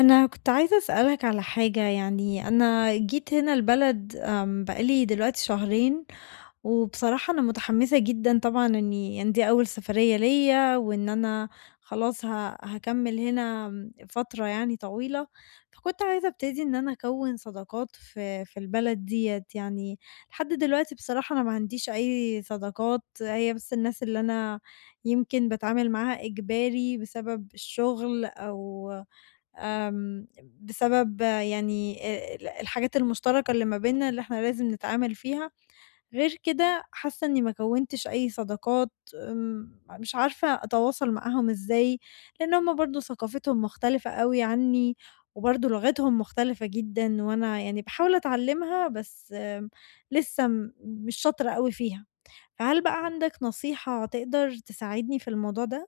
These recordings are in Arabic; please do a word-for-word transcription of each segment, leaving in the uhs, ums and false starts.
أنا كنت عايزة أسألك على حاجة يعني أنا جيت هنا البلد آمم، بقى لي دلوقتي شهرين، وبصراحة أنا متحمسة جدًا طبعًا إني يعني دي أول سفرية ليّا، وإن أنا خلاص ه هاكمّل هنا آمم، فترة يعني طويلة، فكنت عايزة أبتدي إن أنا أكوّن صداقات في في البلد ديّة، يعني لحد دلوقتي بصراحة أنا ما عنديش أي صداقات، هي بس الناس اللي أنا يمكن باتعامل معاها إجباري بسبب الشغل أو آمم، بسبب آه، يعني آآ ال الحاجات المشتركة اللي ما بيننا اللي إحنا لازم نتعامل فيها، غير كده حاسة إني ما كوّنتش أي صداقات، آمم، مش عارفة أتواصل معاهم إزاي، لإن هُم برضه ثقافتهم مختلفة أوي عني، وبرضه لغتهم مختلفة جدًا، وأنا يعني باحاول أتعلمها بس آمم، لسه م مش شاطرة أوي فيها، فهل بقى عندك نصيحة تقدر تساعدني في الموضوع ده؟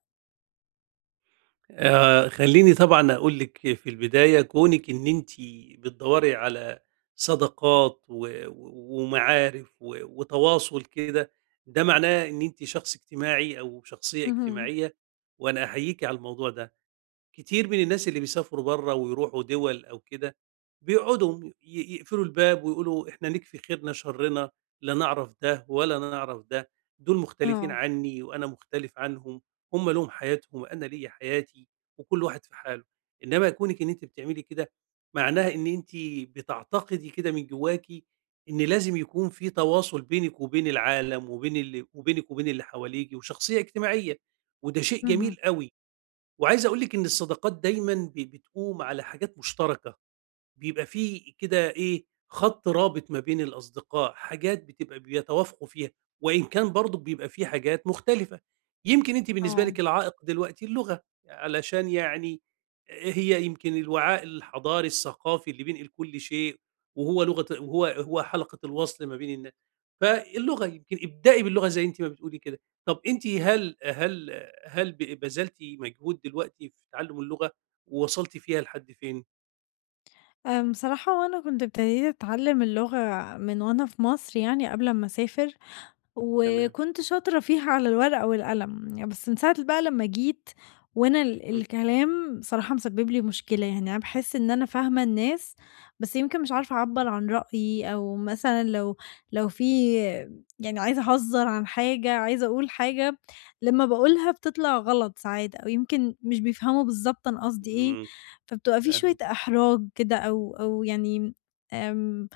آآ، خلّيني طبعًا أقول لِك في البداية كونِك إن أنتِ بتدوّري على صداقات و و ومعارف و وتواصل كده، ده معناه إن أنتِ شخص اجتماعي أو شخصية اهم. اجتماعية، وأنا أحييكِ على الموضوع ده. كتير من الناس اللي بيسافروا بره ويروحوا دول أو كده بيقعدوا ي- يقفلوا الباب ويقولوا إحنا نكفي خيرنا شرنا، لا نعرف ده ولا نعرف ده، دول مختلفين آه. عني وأنا مختلف عنهم، هم لهم حياتهم وأنا ليا حياتي، وكل واحد في حاله. إنما كونك إن أنت بتعملي كده معناها إن أنت بتعتقدي كده من جواكي، إن لازم يكون في تواصل بينك وبين العالم، وبين اللي وبينك وبين اللي حواليك، وشخصية اجتماعية، وده شيء اهم، جميل قوي. وعايز أقول لِك إن الصداقات دايمًا ب بتقوم على حاجات مشتركة. بيبقى في كده إيه، خط رابط ما بين الأصدقاء، حاجات بتبقى بيتوافقوا فيها، وإن كان برضه بيبقى في حاجات مختلفة. يمكن أنتِ بالنسبة آه. لِك العائق دلوقتي اللغة، علشان يعني هي يمكن الوعاء الحضاري الثقافي اللي بينقل كل شيء، وهو لغة، وهو هو حلقة الوصل ما بين الناس. فاللغة يمكن ابدئي باللغة زي أنتِ ما بتقولي كده. طب أنتِ، هل هل هل ب بذلتِ مجهود دلوقتي في تعلُّم اللغة، ووصلتِ فيها لحد فين؟ آمم، بصراحة هو أنا كنت ابتديت أتعلم اللغة من وأنا في مصر يعني قبل أمّا أسافر، تمام. وكنت شاطرة فيها على الورقة والقلم، يعني بس من ساعة بقى لمّا جيت وأنا ال إمم. الكلام بصراحة مسبب لي مشكلة، يعني أنا باحس إن أنا فاهمة الناس، بس يمكن مش عارفة أعبّر عن رأيي أو مثلًا لو لو في يعني عايزة أهزّر عن حاجة، عايزة أقول حاجة، لمّا باقولها بتطلع غلط ساعات أو يمكن مش بيفهموا بالضبط أنا قصدي إيه، إمم. فبتبقى في شوية فاهم. إحراج كده أو أو يعني آمم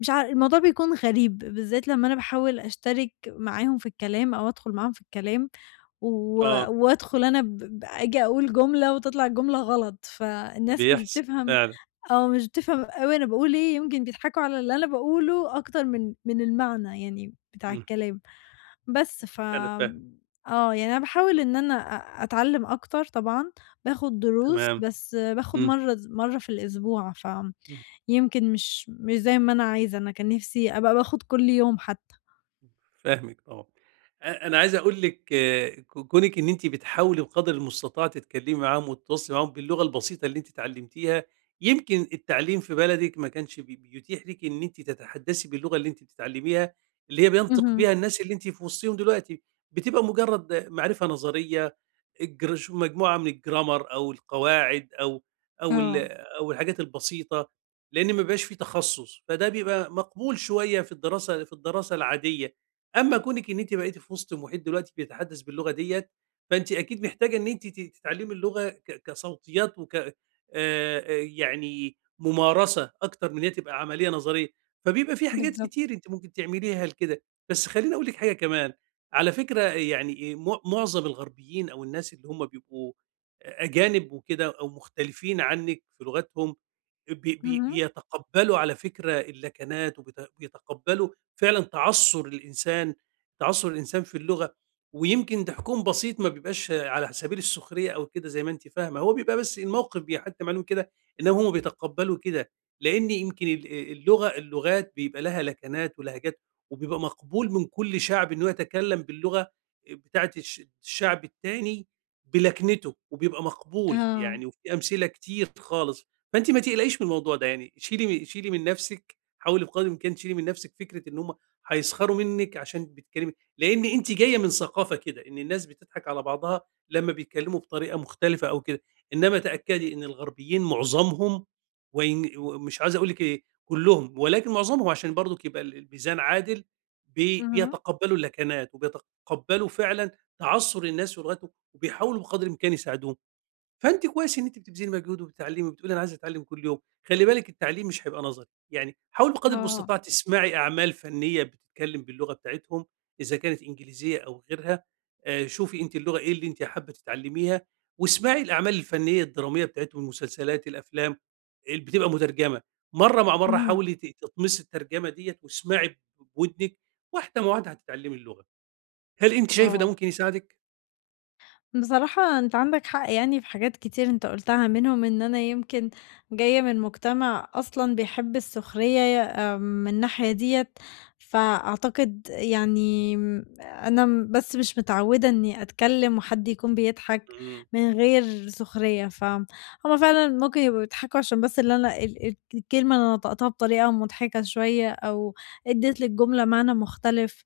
مش عار الموضوع بيكون غريب، بالذات لمّا أنا باحاول أشترك معاهم في الكلام أو أدخل معاهم في الكلام، و آه. وأدخل أنا ب ب آجي أقول جملة وتطلع الجملة غلط، فالناس مش بيحصل بتفهم فعلًا. آه، مش بتفهم أوي أنا باقول إيه، يمكن بيضحكوا على اللي أنا باقوله أكتر من من المعنى يعني بتاع إمم. الكلام، بس ف أنا فاهم. آمم، آه، يعني أنا باحاول إن أنا أ أتعلم أكتر طبعًا، باخد دروس، تمام. بس باخد إمم. مرة ز مرة في الأسبوع، ف إمم. يمكن مش مش زي ما أنا عايزة، أنا كان نِفْسي أبقى باخد كل يوم حتّى. فاهمِك طبعًا. أ أنا عايز أقول لِك آه، ك كونِك إن أنتِ بتحاولي بقدر المستطاع تتكلّمي معاهم وتتواصلي معاهم باللغة البسيطة اللي أنتِ اتعلّمتيها، يمكن التعليم في بلدِك ما كانش بي بيتيح لِك إن أنتِ تتحدّثي باللغة اللي أنتِ بتتعلّميها، اللي هي بينطق اهم، بيها الناس اللي أنتِ في وسطهم دلوقتي، بتبقى مجرّد معرفة نظرية، الجر شو مجموعة من الجرامر أو القواعد أو أو ال آه، أو الحاجات البسيطة، لإن ما بيبقاش في تخصُّص، فده بيبقى مقبول شوية في الدراسة في الدراسة العادية. أمّا كونِك إن أنتِ بقيتِ في وسط محيط دلوقتي بيتحدث باللغة ديّة، فأنتِ أكيد محتاجة إن أنتِ ت تتعلمي اللغة ك كصوتيات وك آآ، آآ، يعني ممارسة أكتر من إن هي تبقى عملية نظرية، فبيبقى في حاجات بالضبط، كتير أنتِ ممكن تعمليها لكده. بس خلّيني أقول لِك حاجة كمان، على فكرة يعني م معظم الغربيين أو الناس اللي هم بيبقوا أجانب وكده أو مختلفين عنِّك في لغتهم بي بي اهم، بيتقبّلوا على فكرة اللكنات وبيت بيتقبّلوا فعلًا تعثُّر الإنسان تعثُّر الإنسان في اللغة، ويمكن ده حكم بسيط ما بيبقاش على سبيل السخرية أو كده زي ما أنتِ فاهمة، هو بيبقى بس الموقف بيحتّم عليهم كده، إنّما هم بيتقبّلوا كده، لإن يمكن ال اللغة، اللغات بيبقى لها لكنات ولهجات، وبيبقى مقبول من كل شعب إنه يتكلّم باللغة بتاعة الش الشعب التاني بلكنته وبيبقى مقبول، آه، يعني وفي أمثلة كتير خالص. فأنتِ ما تقلقيش من الموضوع ده، يعني شيلي م شيلي من نفسِك، حاولي بقدر الإمكان تشيلي من نفسِك فكرة إن هُم هيسخروا منِّك عشان بتتكلمي، لإن أنتِ جاية من ثقافة كده، إن الناس بتضحك على بعضها لمّا بيتكلموا بطريقة مختلفة أو كده، إنما تأكدي إن الغربيين معظمهم، وإن ومش عايز أقول لِك إيه، كلّهم، ولكن معظمهم عشان برضك يبقى ال الميزان عادل، بي اهم، بيتقبّلوا اللكنات وبيتقبّلوا فعلًا تعثُّر الناس ولغتهم، وبيحاولوا بقدر الإمكان يساعدوهم. فأنتِ كويس إن أنتِ بتبذلي مجهود وبتتعلمي وبتقولي أنا عايزة أتعلم كل يوم، خلّي بالِك التعليم مش هيبقى نظري، يعني حاولي بقدر آه، المستطاع تسمعي أعمال فنية بتتكلم باللغة بتاعتهم، إذا كانت إنجليزية أو غيرها، آآ شوفي أنتِ اللغة إيه اللي أنتِ حابة تتعلميها، واسمعي الأعمال الفنية الدرامية بتاعتهم، المسلسلات، الأفلام، اللي بتبقى مترجمة، مرّة مع مرّة اهم، حاولي ت تطمسي الترجمة ديّة واسمعي بودنِك، واحدة مع واحدة هتتعلمي اللغة. هل أنتِ شايفة ده آه. ممكن يساعدِك؟ بصراحة أنت عندك حق يعني في حاجات كتير أنت قُلتها، منهم إن أنا يمكن جاية من مجتمع أصلًا بيحب السخرية آآ من الناحية ديّة، فأعتقد يعني م أنا م بس مش متعوّدة إني أتكلّم وحد يكون بيضحك إمم. من غير سخرية، فهُم فعلًا ممكن يبقوا بيضحكوا عشان بس اللي أنا ال ال الكلمة اللي أنا نطقتها بطريقة مضحكة شوية أو ادّيت للجملة معنى مختلف.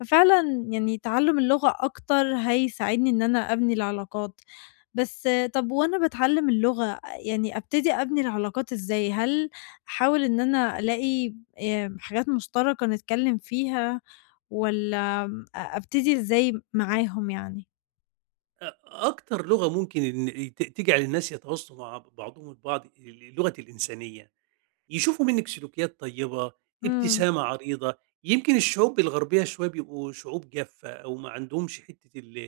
ففعلًا يعني تعلُّم اللغة أكتر هيساعدني إن أنا أبني العلاقات. بس طَب وأنا باتعلّم اللغة يعني أبتدي أبني العلاقات إزاي؟ هل أحاول إن أنا ألاقي آآ حاجات مشتركة نتكلّم فيها والّا آمم أ أبتدي إزاي معاهم يعني؟ أ أكتر لغة ممكن إن ت تجعل الناس يتواصلوا مع بعضهم البعض ال لغة الإنسانية، يشوفوا منِّك سلوكيات طيبة، إمم، ابتسامة عريضة، يمكن الشعوب الغربية شوية بيبقوا شعوب جافة أو ما عندهمش حتّة ال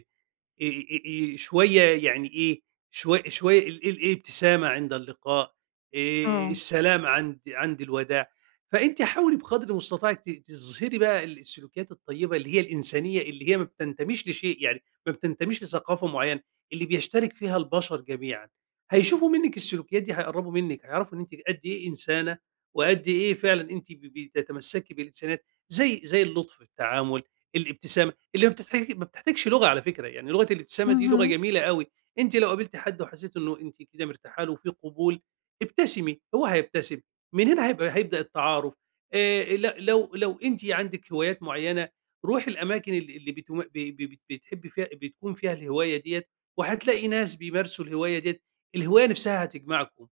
آآ آآ آآ شوية يعني إيه، شوي شوية ال ال الابتسامة عند اللقاء، آآ آه. السلام عند عند الوداع، فأنتِ حاولي بقدر مستطاعِك ت تظهري بقى ال السلوكيات الطيبة اللي هي الإنسانية، اللي هي ما بتنتميش لشيء، يعني ما بتنتميش لثقافة معيّنة، اللي بيشترك فيها البشر جميعًا، هيشوفوا منِّك السلوكيات دي هيقرّبوا منِّك، هيعرفوا إن أنتِ قد إيه إنسانة، وقد إيه فعلًا أنتِ ب بتتمسّكي بالإنسانيات زي زي اللطف في التعامل، الابتسامة اللي ما بتحتاج ما بتحتاجش لغة على فكرة، يعني لغة الابتسامة دي لغة اهم، جميلة أوي، أنتِ لو قابلتِ حد وحسيتِ إنه أنتِ كده مرتاحة له وفي قبول، ابتسمي، هو هيبتسم، من هنا هيبقى هيبدأ التعارف. آآ ل لو لو أنتِ عندِك هوايات معيّنة، روحي الأماكن ال اللي بتم ب ب بت بتحبي فيها، بتكون فيها الهواية ديّة، وهتلاقي ناس بيمارسوا الهواية ديّة، الهواية نفسها هتجمعكم.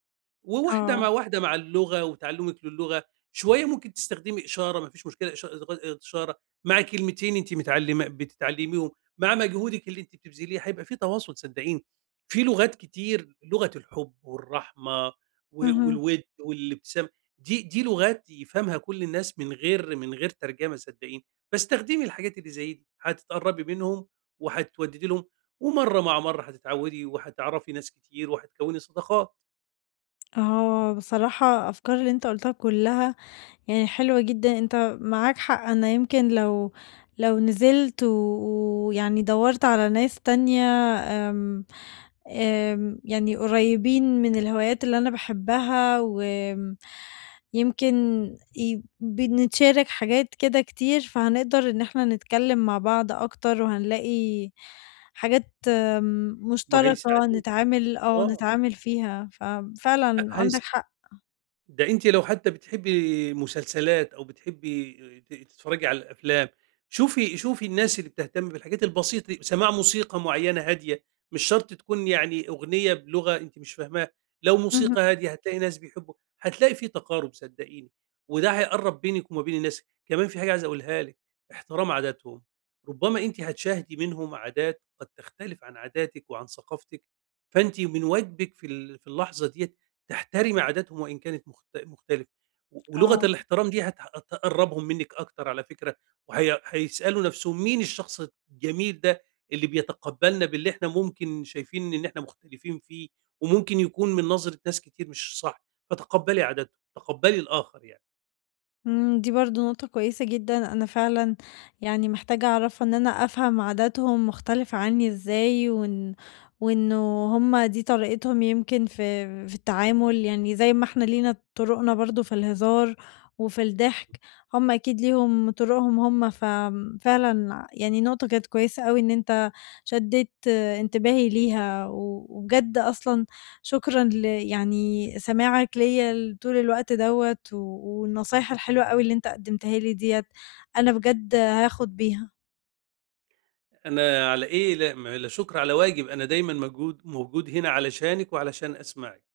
وواحدة مع آه، واحدة مع اللغة وتعلمِك للغة، شوية ممكن تستخدمي إشارة، ما فيش مشكلة، إش إشارة، مع كلمتين أنتِ متعلمة بتتعلميهم، مع مجهودِك اللي أنتِ بتبذليه هيبقى في تواصل صدقيني، في لغات كتير، لغة الحب والرحمة و اهم. والوِد والابتسامة، دي دي لغات يفهمها كل الناس من غير من غير ترجمة صدقيني، فاستخدمي الحاجات اللي زي دي، هتتقربي منهم وهتودِّدي لهم، ومرة مع مرة هتتعودي وهتعرفي ناس كتير وهتكوِّني صداقات آه، بصراحة أفكار اللي أنت قُلتها كلّها يعني حلوة جدًا، أنت معاك حق، أنا يمكن لو لو نزلت و ويعني دوّرت على ناس تانية آمم، آمم، يعني قريّبين من الهوايات اللي أنا باحبها و يمكن ي بنتشارك حاجات كده كتير، فهنقدر إن إحنا نتكلّم مع بعض أكتر، وهنلاقي حاجات آمم، مشتركة وهيساعدوكِ. نتعامل آه، آه. نتعامل فيها، ه ففعلًا هيس عندك حق. ده أنتِ لو حتى بتحبّي مسلسلات أو بتحبّي ت تتفرّجي على الأفلام، شوفي شوفي الناس اللي بتهتم بالحاجات البسيطة دي، سماع موسيقى معيّنة هادية، مش شرط تكون يعني أغنية بلغة أنتِ مش فاهماها، لو اهم، موسيقى هادية هتلاقي ناس بيحبّوا، هتلاقي في تقارُب صدّقيني، وده هيقرّب بينِك وما بين الناس. كمان في حاجة عايز أقولها لِك، احترام عاداتهم، ربما أنتِ هتشاهدي منهم عادات قد تختلف عن عاداتِك وعن ثقافتِك، فأنتِ من واجبِك في ال في اللحظة ديّة تحترمي عاداتهم وإن كانت مخت مختلفة، و ولغة آه. الاحترام دي هت هتقرّبهم منِّك أكتر على فكرة، وهي هيسألوا نَفْسهم مين الشخص الجميل ده اللي بيتقبّلنا باللي إحنا ممكن شايفين إن إحنا مختلفين فيه، وممكن يكون من نظرة ناس كتير مش صح، فتقبّلي عاداتهم، تقبّلي الآخر يعني. إمم، دي برضه نقطة كويسة جدًا، أنا فعلًا يعني محتاجة أعرفها إن أنا أفهم عاداتهم مختلفة عني إزاي، وإن وإنه هُم دي طريقتهم يمكن في في التعامل، يعني زي ما إحنا لينا طرقنا برضه في الهزار وفي الضحك، هُم أكيد ليهم طرقهم هُم، ففعلًا يعني نقطة كانت كويسة أوي إن أنت شدّيت انتباهي ليها، و وبجد أصلًا شكرًا ل يعني سماعك ليّا ل طول الوقت دوّة و والنصايح الحلوة أوي اللي أنت قدّمتها لي ديّة، أنا بجد هاخد بيها. أنا على إيه، لا م لا شُكر على واجب، أنا دايمًا موجود موجود هنا علشانِك وعلشان أسمعِك.